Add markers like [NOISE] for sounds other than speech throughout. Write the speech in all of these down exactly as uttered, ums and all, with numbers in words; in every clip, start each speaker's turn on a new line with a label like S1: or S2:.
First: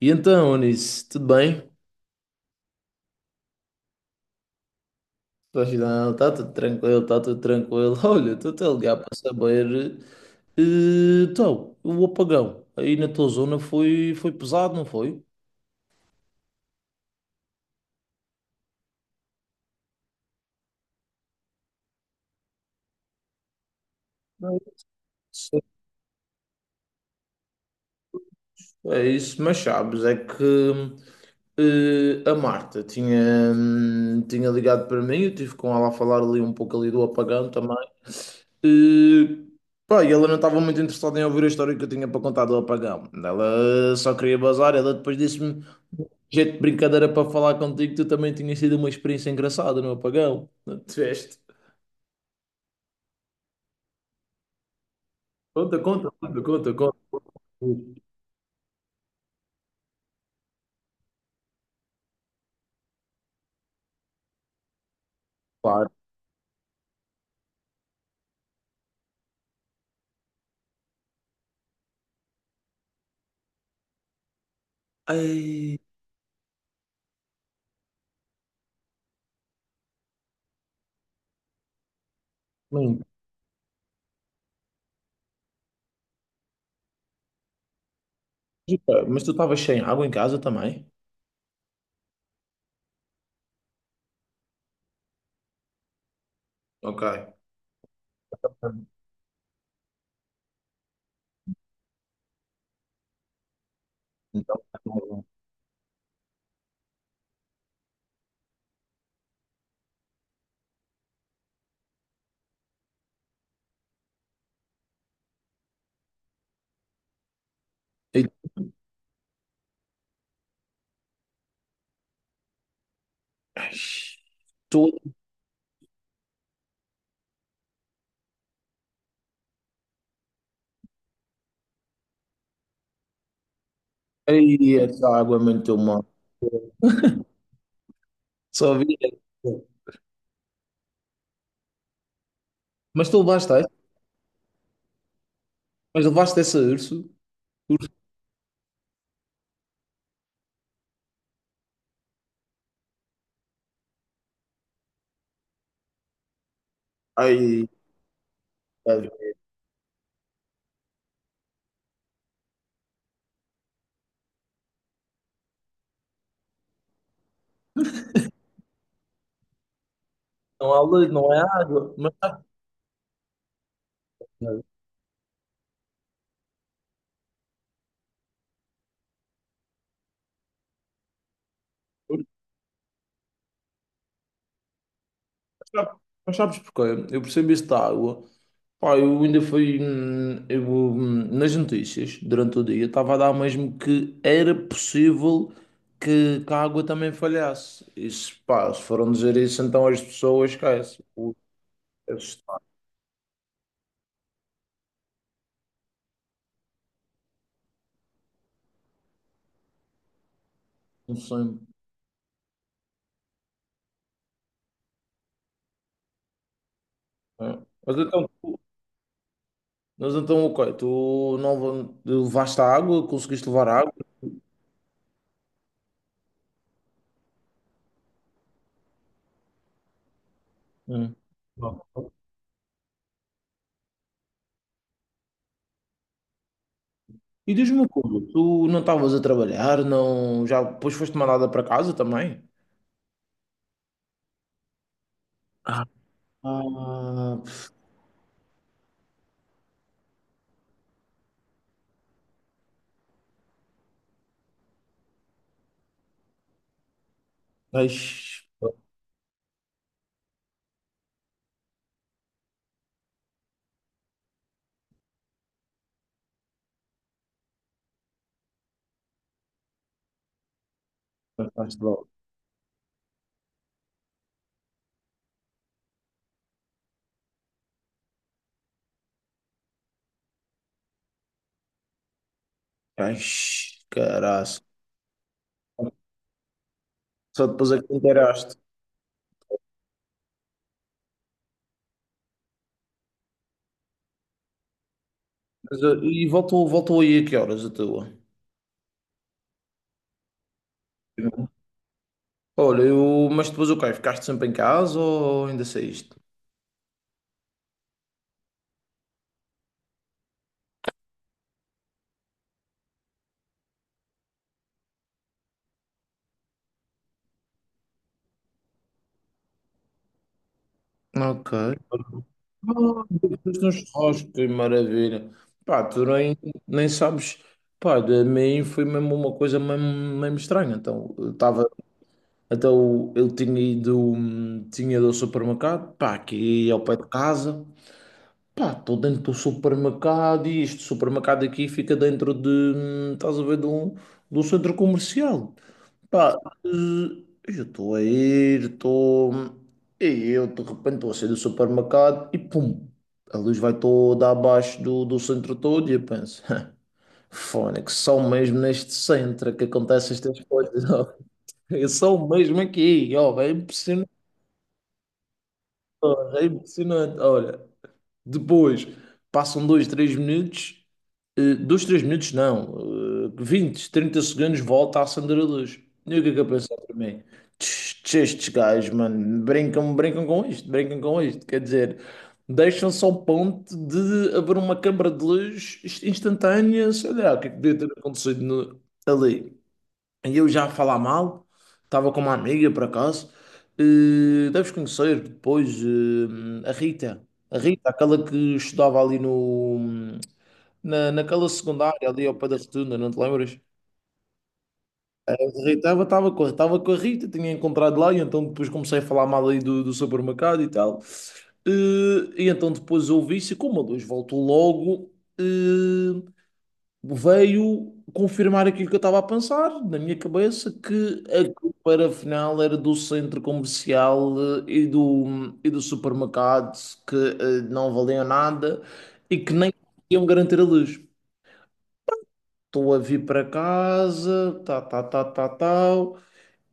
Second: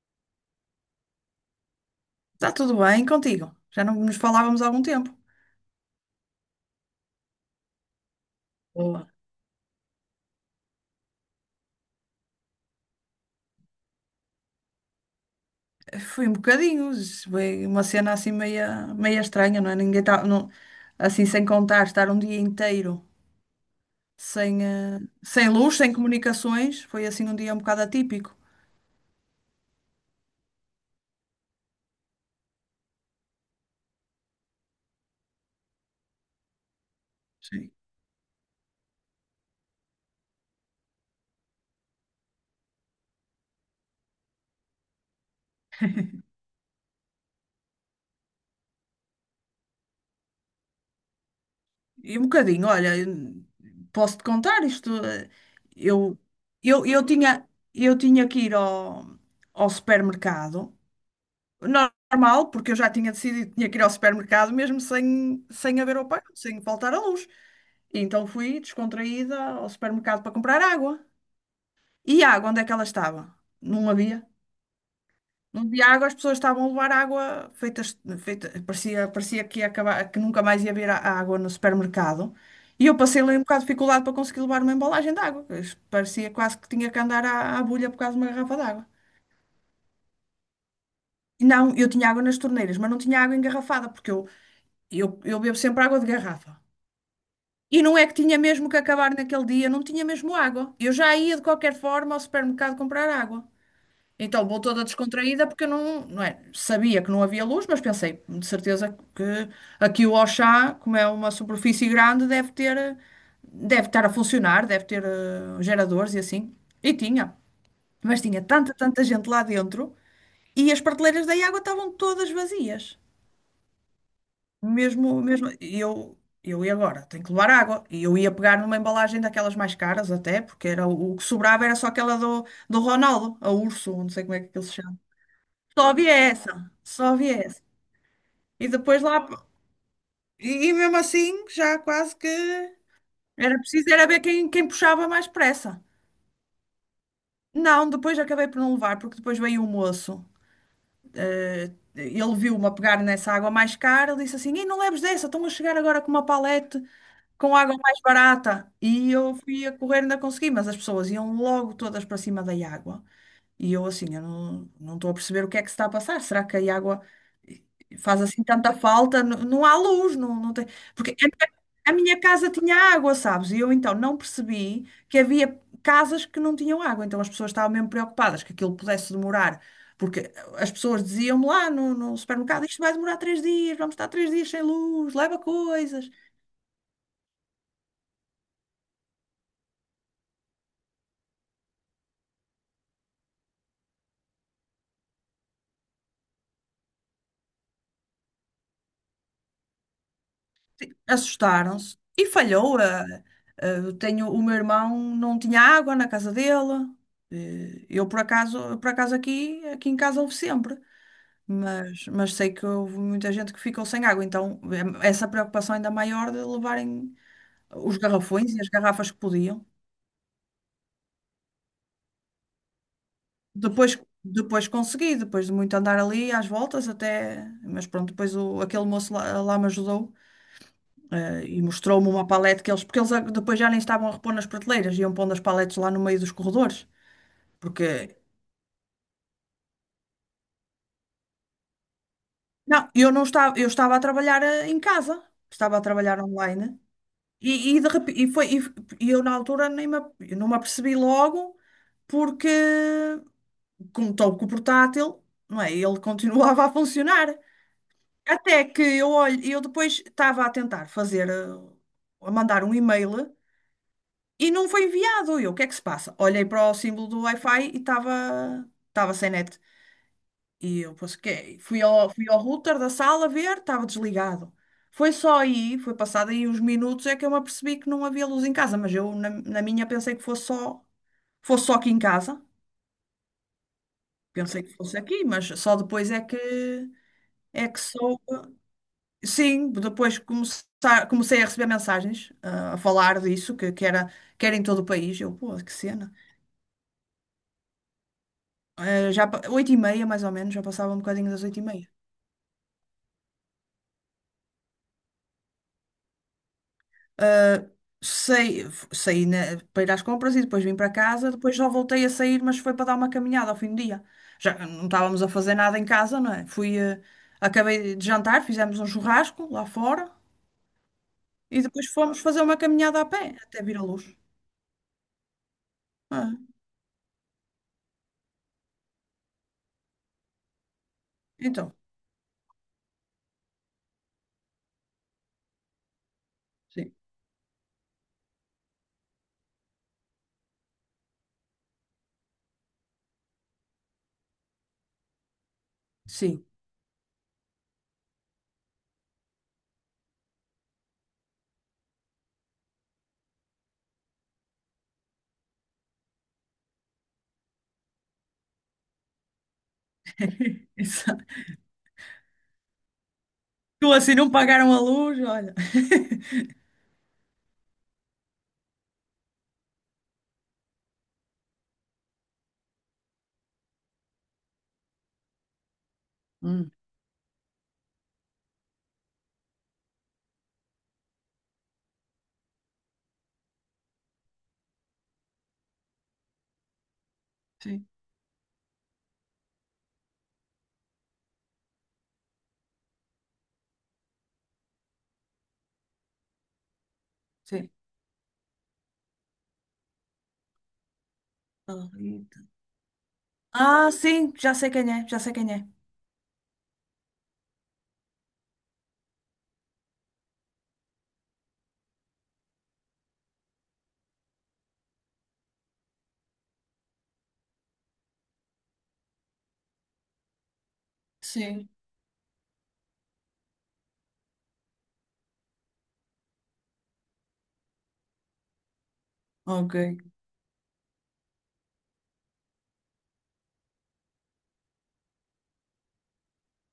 S1: E então, Onis, tudo bem?
S2: Está tudo bem contigo? Já não nos falávamos há algum tempo.
S1: Pois não, está tudo tranquilo, está tudo tranquilo. [LAUGHS] Olha, estou-te a ligar
S2: Boa.
S1: para saber. eh, Então, o apagão aí na tua zona foi, foi pesado, não foi?
S2: Foi um bocadinho, foi uma cena assim meia, meia estranha, não é? Ninguém tá, não, assim sem contar, estar um dia inteiro
S1: Não.
S2: sem, eh, sem luz, sem comunicações, foi assim um dia um bocado atípico.
S1: É isso, mas sabes, é que eh, a Marta tinha, hum, tinha ligado para mim, eu tive com ela a falar ali um pouco ali do apagão
S2: Sim.
S1: também. Eh, Pá, e ela não estava muito interessada em ouvir a história que eu tinha para contar do apagão. Ela só queria bazar, ela depois disse-me, jeito de brincadeira para falar contigo, tu também tinha sido uma experiência engraçada no apagão. [LAUGHS] Não tiveste.
S2: E um bocadinho, olha, eu- posso-te contar isto? eh,
S1: Conta, conta,
S2: Eu,
S1: conta,
S2: eu,
S1: conta,
S2: eu tinha, eu
S1: conta.
S2: tinha que ir ao, ao supermercado normal, porque eu já tinha decidido que tinha que ir ao supermercado mesmo sem, sem
S1: Claro.
S2: haver ao pago, sem faltar a luz. E então fui descontraída ao supermercado para comprar água. E a água, onde é que ela estava? Não havia. Não
S1: Ai,
S2: havia água, as pessoas estavam a levar água feitas, feita, parecia, parecia que ia acabar, que nunca mais ia haver a- a água no supermercado. E eu
S1: lindo.
S2: passei ali um bocado de dificuldade para conseguir levar uma embalagem de água. Isto parecia quase que tinha que andar à, à bulha por causa de uma garrafa de água.
S1: Mas tu estavas sem água em casa também?
S2: E não, eu tinha água nas torneiras, mas não tinha água engarrafada, porque eu Eu, eu bebo sempre água de garrafa.
S1: Ok.
S2: E não é que tinha mesmo que acabar naquele dia, não tinha mesmo água. Eu já ia de qualquer forma ao supermercado comprar água. Então vou
S1: Então,
S2: toda descontraída porque eu não, não é, sabia que não havia luz, mas pensei, de certeza que aqui o Auchan, como é uma superfície grande, deve ter, eh, deve estar a funcionar, deve ter eh, geradores e assim. E tinha. Mas
S1: e
S2: tinha tanta, tanta gente lá dentro e as prateleiras da água estavam todas vazias.
S1: tu,
S2: Mesmo, mesmo, e eu, eu ia agora, tenho que levar água. E eu ia pegar numa embalagem daquelas mais caras até, porque era o, o que sobrava era só aquela do, do Ronaldo, a Urso, não sei como é que ele se
S1: aí
S2: chama.
S1: essa água muito
S2: Só
S1: mal.
S2: havia essa, só havia essa. E
S1: Só vi.
S2: depois lá, e, e mesmo assim, já quase que
S1: Mas tu levaste
S2: era
S1: essa?
S2: preciso era ver quem, quem puxava mais pressa.
S1: Mas levaste essa urso.
S2: Não,
S1: Urso.
S2: depois acabei por não levar, porque depois veio o moço. Eh, ele viu-me a pegar nessa água mais cara, ele disse assim: Ei, não leves dessa, estão a chegar agora com uma palete com
S1: Aí,
S2: água mais barata. E eu fui a correr, ainda consegui, mas as pessoas iam logo todas para cima da água. E eu assim, eu não, não estou a perceber o que é que se está a passar. Será que a água faz assim tanta falta? N- Não, há luz, não, não tem...
S1: não há lei,
S2: Porque a
S1: não é
S2: minha, a
S1: água. Mas,
S2: minha casa tinha água, sabes? E eu então não
S1: mas
S2: percebi que havia casas que não tinham água. Então as pessoas estavam mesmo preocupadas que aquilo pudesse demorar. Porque as pessoas diziam-me lá no, no supermercado, isto vai demorar três dias, vamos estar três dias sem luz, leva
S1: sabe-
S2: coisas.
S1: mas sabes porquê? Eu percebi esta água. Pá, eu ainda fui, hum, eu, hum, nas notícias durante o dia. Estava a dar mesmo que era possível que, que a água também falhasse. Isso, pá, se foram dizer isso, então as pessoas esquecem.
S2: Assustaram-se e falhou. A- a- eu tenho, o meu irmão não tinha água na casa dele. Eh, Eu por acaso, por acaso aqui, aqui em casa houve sempre,
S1: Um sonho.
S2: mas, mas sei que houve muita gente que ficou sem água, então eh, essa preocupação ainda maior de levarem
S1: É. Mas
S2: os
S1: então,
S2: garrafões e as garrafas que podiam.
S1: mas então, ok, tu não va- levaste a água, conseguiste levar a água.
S2: Depois, depois consegui, depois de muito andar ali às voltas até, mas pronto, depois o, aquele moço lá, lá me ajudou.
S1: Hum.
S2: Eh, e
S1: Bom.
S2: mostrou-me uma palete que eles, porque eles a- depois já nem estavam a repor nas prateleiras, iam pondo as paletes lá no meio dos corredores.
S1: E diz-me
S2: Porque,
S1: uma coisa, tu não estavas a trabalhar, não, já depois foste mandada para casa também?
S2: não, eu não estava, eu estava a trabalhar eh, em casa, estava a
S1: Ah,
S2: trabalhar online.
S1: ah,
S2: E, e, de repe- e foi, e, f- e eu na altura nem me, ap- eu não me apercebi logo, porque como estou com o portátil, não é? Ele [LAUGHS] continuava a funcionar.
S1: Eish,
S2: Até que eu olho, eu depois estava a tentar fazer, eh, a mandar um e-mail e não foi enviado. E eu, o que é que se passa? Olhei para o símbolo do Wi-Fi e estava estava sem net. E eu pensei, fui
S1: ficaste logo.
S2: ao, fui ao router da sala ver, estava desligado. Foi só aí, foi passado aí uns minutos, é que eu me apercebi que não havia luz em casa, mas eu na, na minha pensei que fosse só, fosse só aqui em casa.
S1: Eish, caraças.
S2: Pensei que fosse aqui, mas só depois é que
S1: Só
S2: é
S1: depois é
S2: que
S1: que te
S2: soube.
S1: inteiraste.
S2: Sim, depois começar, comecei a receber mensagens ah, a falar disso, que, que era, que era em todo o país. Eu, pô, que
S1: Mas, eh,
S2: cena.
S1: e voltou, voltou aí a que horas a tua?
S2: Eh, já, pa- oito e meia, mais ou menos, já passava um bocadinho das oito e meia.
S1: Olha, eu, mas depois o quê? Ficaste sempre em casa ou ainda saíste?
S2: Saí, f- saí na- para ir às compras e depois vim para casa, depois já voltei a sair, mas foi para dar uma caminhada ao fim do dia. Já não estávamos a fazer nada em casa, não é? Fui, eh, acabei de jantar, fizemos um churrasco lá fora
S1: Ok.
S2: e depois fomos fazer uma caminhada
S1: Oh,
S2: a pé
S1: depois
S2: até
S1: no
S2: vir a luz.
S1: churrasco, que maravilha. Pá, tu
S2: Ah,
S1: nem, nem sabes. Pá, de mim foi mesmo uma coisa mesmo, mesmo estranha. Então, eu estava.
S2: então,
S1: Então, eu tinha ido. hum, Tinha ido ao supermercado, pá, aqui ao
S2: sim,
S1: pé de casa. Pá, estou dentro do supermercado e este supermercado aqui fica dentro de. hum, Estás a ver, de um, de um centro comercial. Pá,
S2: sim.
S1: eh, eu estou a ir, estou. E eu de repente estou a sair do supermercado e pum! A luz vai toda abaixo do, do centro todo e eu penso, [LAUGHS] fone, que são mesmo neste centro que acontecem estas
S2: [LAUGHS]
S1: coisas. Ó. [LAUGHS]
S2: Exato.
S1: Eu sou mesmo aqui, ó, é
S2: Tu
S1: impressionante,
S2: assim não pagaram a luz, olha. [LAUGHS]
S1: ó, é impressionante. Olha, depois passam dois, três minutos, eh, dois, três minutos não, eh, vinte, trinta segundos, volta a acender a luz. E o que é que eu
S2: Hum,
S1: pensar para mim? Tch, tch, estes gajos, mano, brincam, brincam com isto, brincam com isto. Quer dizer, deixam-se ao ponto de haver uma câmara de luz inst- instantânea, sei lá, o que é que devia
S2: sim,
S1: ter acontecido no- ali. E eu já a falar mal, estava com uma amiga por acaso, eh, deves conhecer depois eh, a Rita, a
S2: sim.
S1: Rita, aquela que estudava ali no, na, naquela secundária, ali ao pé da Rotunda, não te lembras?
S2: Ah, sim, já sei quem é, já sei
S1: A
S2: quem é.
S1: Rita estava com, estava com a Rita, tinha encontrado lá, e então depois comecei a falar mal aí do, do supermercado e tal. Eh, E, então depois ouvi-se, como a luz voltou logo, eh, veio confirmar aquilo que eu estava a pensar na minha cabeça, que a
S2: Sim.
S1: para final era do centro comercial eh, e do, e do supermercado que eh, não valiam nada e que nem
S2: Ok.
S1: iam garantir a luz. Estou a vir para casa, tá, tá, tá, tá, tal,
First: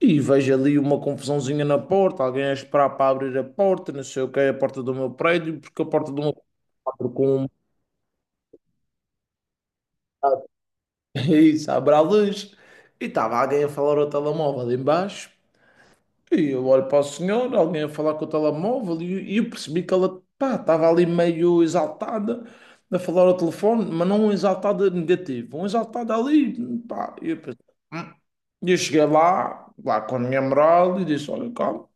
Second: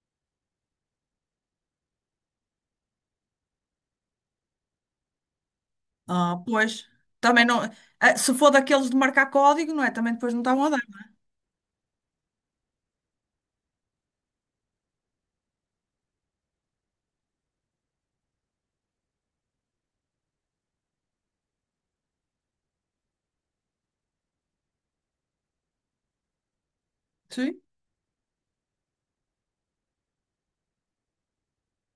S1: e vejo ali uma confusãozinha na porta, alguém a esperar para abrir a porta, não sei o que é a porta do meu prédio, porque a porta do meu
S2: Ah, pois.
S1: prédio com
S2: Também
S1: um
S2: não. ah, Se for daqueles de marcar código, não é? Também depois não estavam a dar.
S1: [LAUGHS] isso, abre a luz. E estava alguém a falar ao telemóvel ali embaixo. E eu olho para o senhor, alguém a falar com o telemóvel, e, e eu percebi que ela, pá, estava ali meio exaltada a falar ao telefone, mas não um exaltada negativo, um exaltada ali, pá. E eu, pensei,
S2: Sim.
S1: "Hum." E eu cheguei lá, lá com a minha moral, e disse: Olha, calma.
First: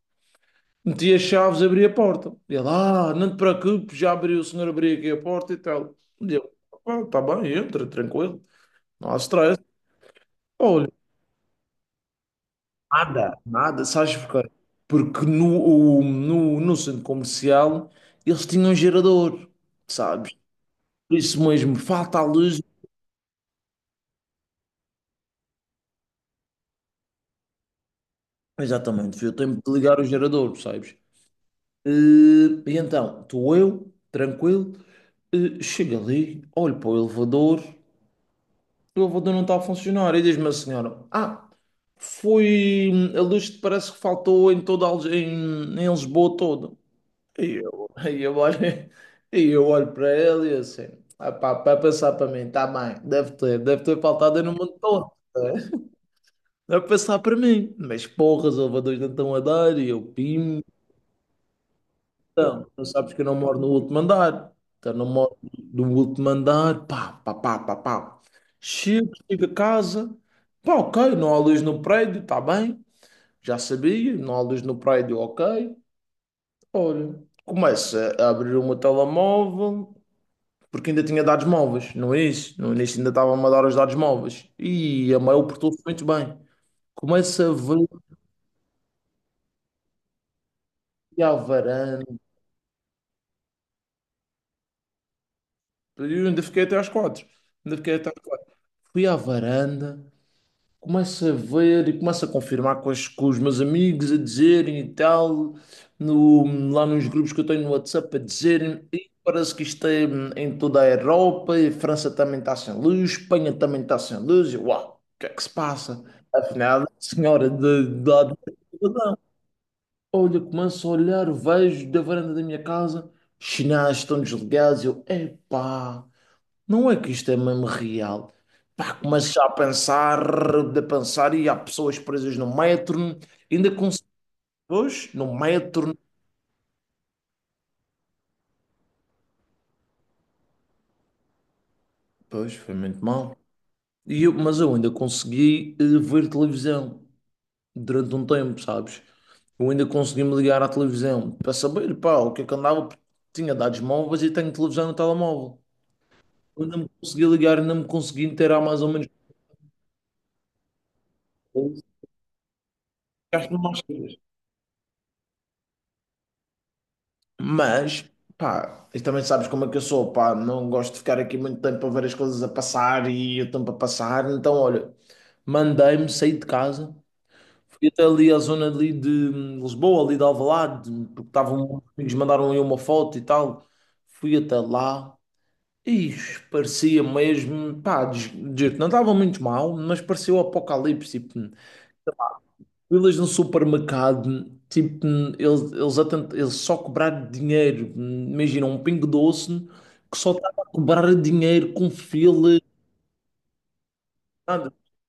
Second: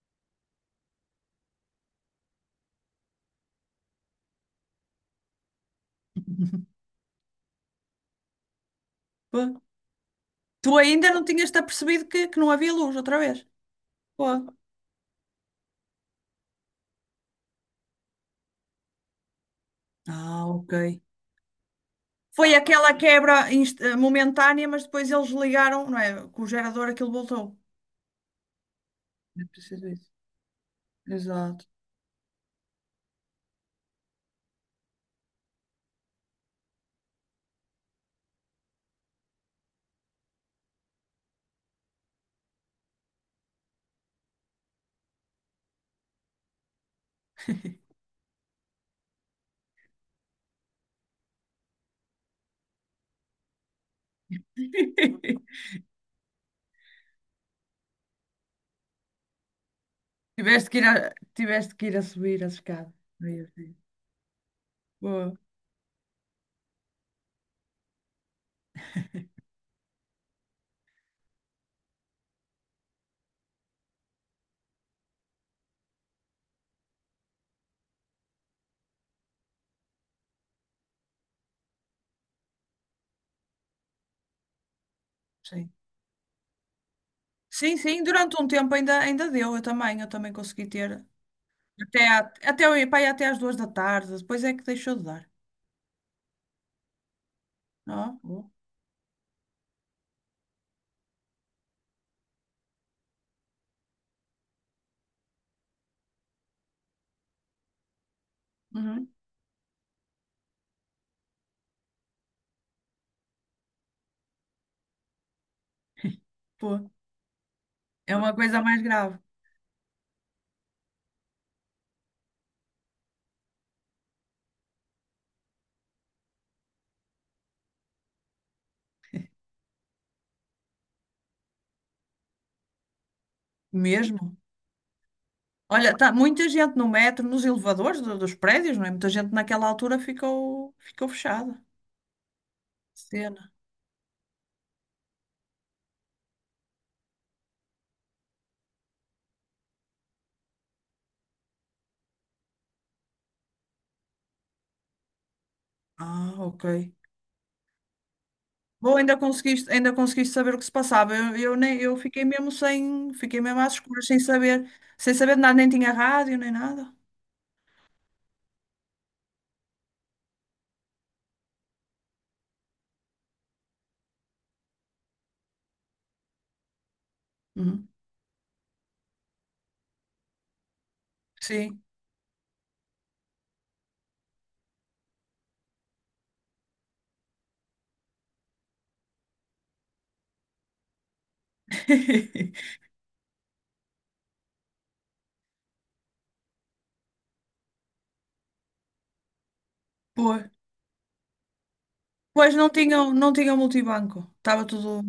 S1: Meti as chaves, abri a porta. E ele, ah, não te preocupes, já abriu, o senhor abriu aqui a porta e tal. E eu,
S2: [LAUGHS]
S1: ah, tá bem, entra, tranquilo, não há stress.
S2: Pô. Tu ainda não tinhas-te apercebido que, que não havia luz outra
S1: Nada,
S2: vez?
S1: nada, sabes
S2: Pô.
S1: porquê? Porque no, o- no, no centro comercial eles tinham um gerador, sabes?
S2: Ah, ok.
S1: Por isso mesmo, falta a
S2: Foi
S1: luz.
S2: aquela quebra inst- eh, momentânea, mas depois eles ligaram, não é? Com o gerador aquilo voltou.
S1: Exatamente, foi o
S2: É
S1: tempo de
S2: preciso
S1: ligar o
S2: isso.
S1: gerador, sabes?
S2: Exato.
S1: Eh, E, então, estou eu, tranquilo, eh, chego ali, olho para o elevador, o elevador não está a funcionar. E diz-me a senhora: Ah, foi. hum, A luz parece que faltou em toda a, Lis- em, em Lisboa toda. E eu, [LAUGHS] e eu olho, [LAUGHS] e eu olho para ele e assim, ah pá, para pensar para mim, tá bem, deve ter, deve ter faltado aí no mundo todo. Né?
S2: [LAUGHS]
S1: Deve pensar para mim, mas porras, elevadores não estão a dar e eu pimo.
S2: Tiveste que ir a, tiveste que ir a subir a
S1: Então, tu
S2: escada.
S1: sabes que eu não
S2: Meu
S1: moro no
S2: Deus.
S1: último andar, então não
S2: Boa.
S1: moro no último andar, pá, pá, pá, pá, pá. Chego, chego a casa, pá, ok, não há luz no prédio, tá bem, já sabia, não há luz no prédio, ok. Olha, começo a abrir o meu telemóvel. Porque ainda tinha dados móveis no início. No início ainda estava a dar os dados móveis. E a Mail
S2: Sim.
S1: portou-se muito bem. Começo a
S2: Sim,
S1: ver,
S2: sim, durante um tempo ainda, ainda deu, eu também, eu também consegui ter.
S1: fui à varanda.
S2: Até, à- até, o- Pá, e até às duas da tarde, depois é que deixou de dar.
S1: Eu ainda fiquei até às quatro. Ainda fiquei até
S2: Ó,
S1: às
S2: boa.
S1: quatro. Fui à varanda, começo a ver e começo a confirmar com, as- com os meus amigos a dizerem e tal, no- lá nos grupos que eu tenho no WhatsApp a dizerem, e
S2: Uhum.
S1: parece que isto é hum, em toda a Europa, e a França também está sem luz, Espanha também está sem luz, e eu, uau, o que é que se passa? Afinal, a
S2: Pô,
S1: senhora de, de,
S2: é
S1: lá de.
S2: uma coisa mais grave.
S1: Olha, começo a olhar, vejo da varanda da minha casa, os sinais estão desligados, eu, epá. Não é que isto é mesmo real. Pá, começas a pensar, a pensar, e há pessoas presas no metro, ainda consegui,
S2: Mesmo.
S1: pois, no metro,
S2: Olha, tá muita gente no metro, nos elevadores do- dos prédios, não é? Muita gente naquela altura ficou, ficou fechada.
S1: pois, foi muito mal.
S2: Cena.
S1: E eu- mas eu ainda consegui eh, ver televisão durante um tempo, sabes? Eu ainda consegui me ligar à televisão para saber, pá, o que é que andava, porque tinha dados móveis e tenho televisão no telemóvel.
S2: Ah,
S1: Eu
S2: ok.
S1: ainda me consegui ligar, ainda me consegui inteirar mais ou
S2: Bom,
S1: menos.
S2: ainda conseguiste, ainda conseguiste saber o que se passava. Eu, eu, nem, eu fiquei mesmo sem, fiquei
S1: Gasto-me
S2: mesmo às escuras,
S1: mais.
S2: sem saber, sem saber de nada, nem tinha rádio, nem nada.
S1: Mas, pá, e também sabes como é que eu sou, pá, não gosto de ficar aqui muito tempo a ver as coisas a passar e o tempo a passar. Então, olha, mandei-me, saí de casa,
S2: Uhum.
S1: fui até ali à zona ali de hum, Lisboa, ali de Alvalade, porque estavam, os
S2: Sim.
S1: amigos mandaram aí uma foto e tal. Fui até lá e parecia mesmo, pá, des- des- não estava muito mal, mas parecia o apocalipse. Tipo,
S2: [LAUGHS]
S1: filas no supermercado, tipo, eles, eles, a eles só cobraram dinheiro. Imagina, um Pingo Doce que só
S2: Pô.
S1: estava a cobrar dinheiro com
S2: Pois
S1: filas,
S2: não tinham, não tinham multibanco. Estava
S1: nada.
S2: tudo,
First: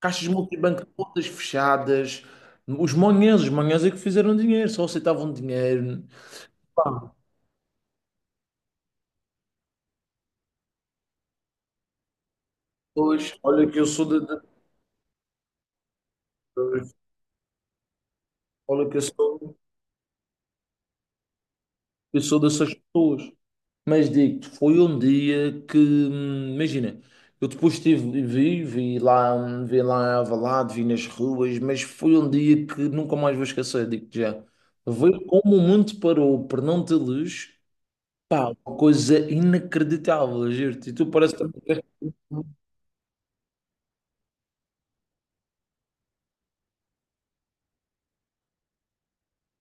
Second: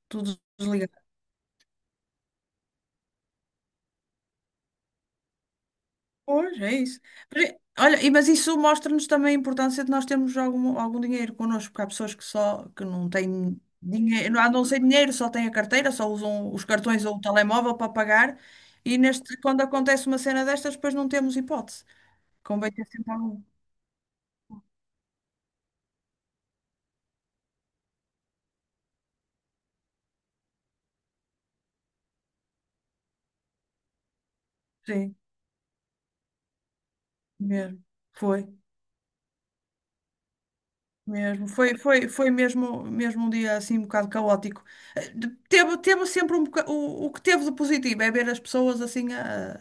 S1: Caixas
S2: tudo
S1: multibanco
S2: desligado.
S1: todas fechadas. Os manhãs, os manhãs é que fizeram dinheiro, só aceitavam dinheiro.
S2: Pois, é isso.
S1: Pá,
S2: Mas, é- olha, e- mas isso mostra-nos também a importância de nós termos algum, algum dinheiro connosco, porque há pessoas que só que não
S1: pois,
S2: têm
S1: olha que eu sou de,
S2: dinheiro, não andam sem dinheiro, só têm a carteira, só usam os
S1: de-
S2: cartões ou o telemóvel para pagar,
S1: olha que
S2: e
S1: eu
S2: neste,
S1: sou,
S2: quando acontece uma cena destas, depois não temos hipótese.
S1: eu sou
S2: Convém
S1: dessas
S2: ter sempre
S1: pessoas.
S2: algum.
S1: Mas digo-te, foi um dia que, hum, imagina, eu depois estive, vi, vi lá, hum, vi lá em Alvalade, vi nas ruas, mas foi um dia que nunca mais vou esquecer, digo-te já.
S2: Sim,
S1: Ver como o mundo parou por não ter luz,
S2: mesmo. Foi.
S1: pá, uma coisa inacreditável, juro-te. E tu parece que
S2: Mesmo,
S1: também
S2: foi,
S1: queres-
S2: foi, foi mesmo, mesmo um dia assim um bocado caótico. Eh, de- Teve, teve sempre um boca- o, o que teve de positivo é ver as pessoas assim a,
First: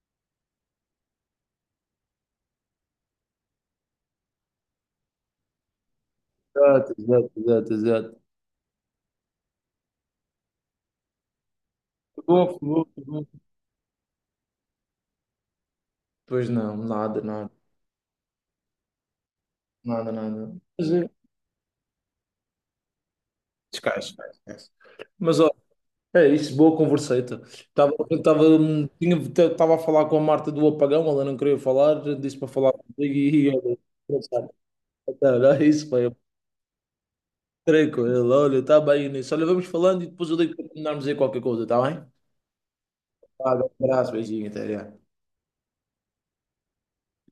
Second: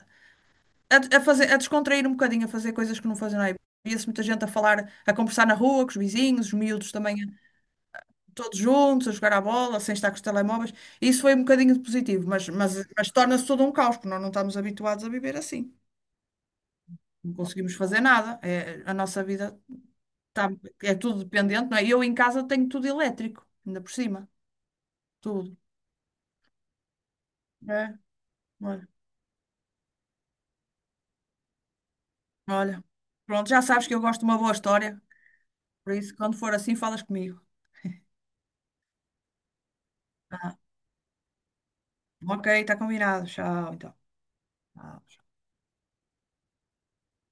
S2: a, a fazer, a descontrair um bocadinho, a fazer coisas que não fazem nada. Via-se muita gente a falar, a conversar na rua com os vizinhos, os miúdos
S1: Exato,
S2: também
S1: exato, exato, exato.
S2: todos juntos, a jogar à bola, sem estar com os telemóveis. Isso foi um bocadinho de positivo, mas,
S1: Boa,
S2: mas,
S1: boa,
S2: mas
S1: boa.
S2: torna-se todo um caos, porque nós não estamos habituados a viver assim.
S1: Pois não, nada,
S2: Não
S1: nada,
S2: conseguimos fazer nada. É, a nossa vida
S1: nada,
S2: tá-
S1: nada. Mas
S2: é
S1: é,
S2: tudo dependente, não é? Eu em casa tenho tudo elétrico, ainda por
S1: esquece, esquece,
S2: cima.
S1: esquece. Mas olha,
S2: Tudo.
S1: é isso, boa converseta. Estava,
S2: É,
S1: estava
S2: olha,
S1: tinha- estava a falar com a Marta do apagão, ela não queria falar, disse para falar
S2: olha.
S1: comigo e
S2: Pronto, já
S1: olha,
S2: sabes que eu gosto de uma
S1: engraçado.
S2: boa história.
S1: Então, é isso,
S2: Por
S1: pai.
S2: isso,
S1: Eu
S2: quando for assim, falas comigo.
S1: treino com ele, olha, está bem, Inês. Olha, vamos falando e depois eu digo
S2: Tá?
S1: para terminarmos aí qualquer coisa, está bem?
S2: Ok, está combinado.
S1: Tá, um
S2: Tchau, então.
S1: abraço, beijinho, até já.
S2: Tchau.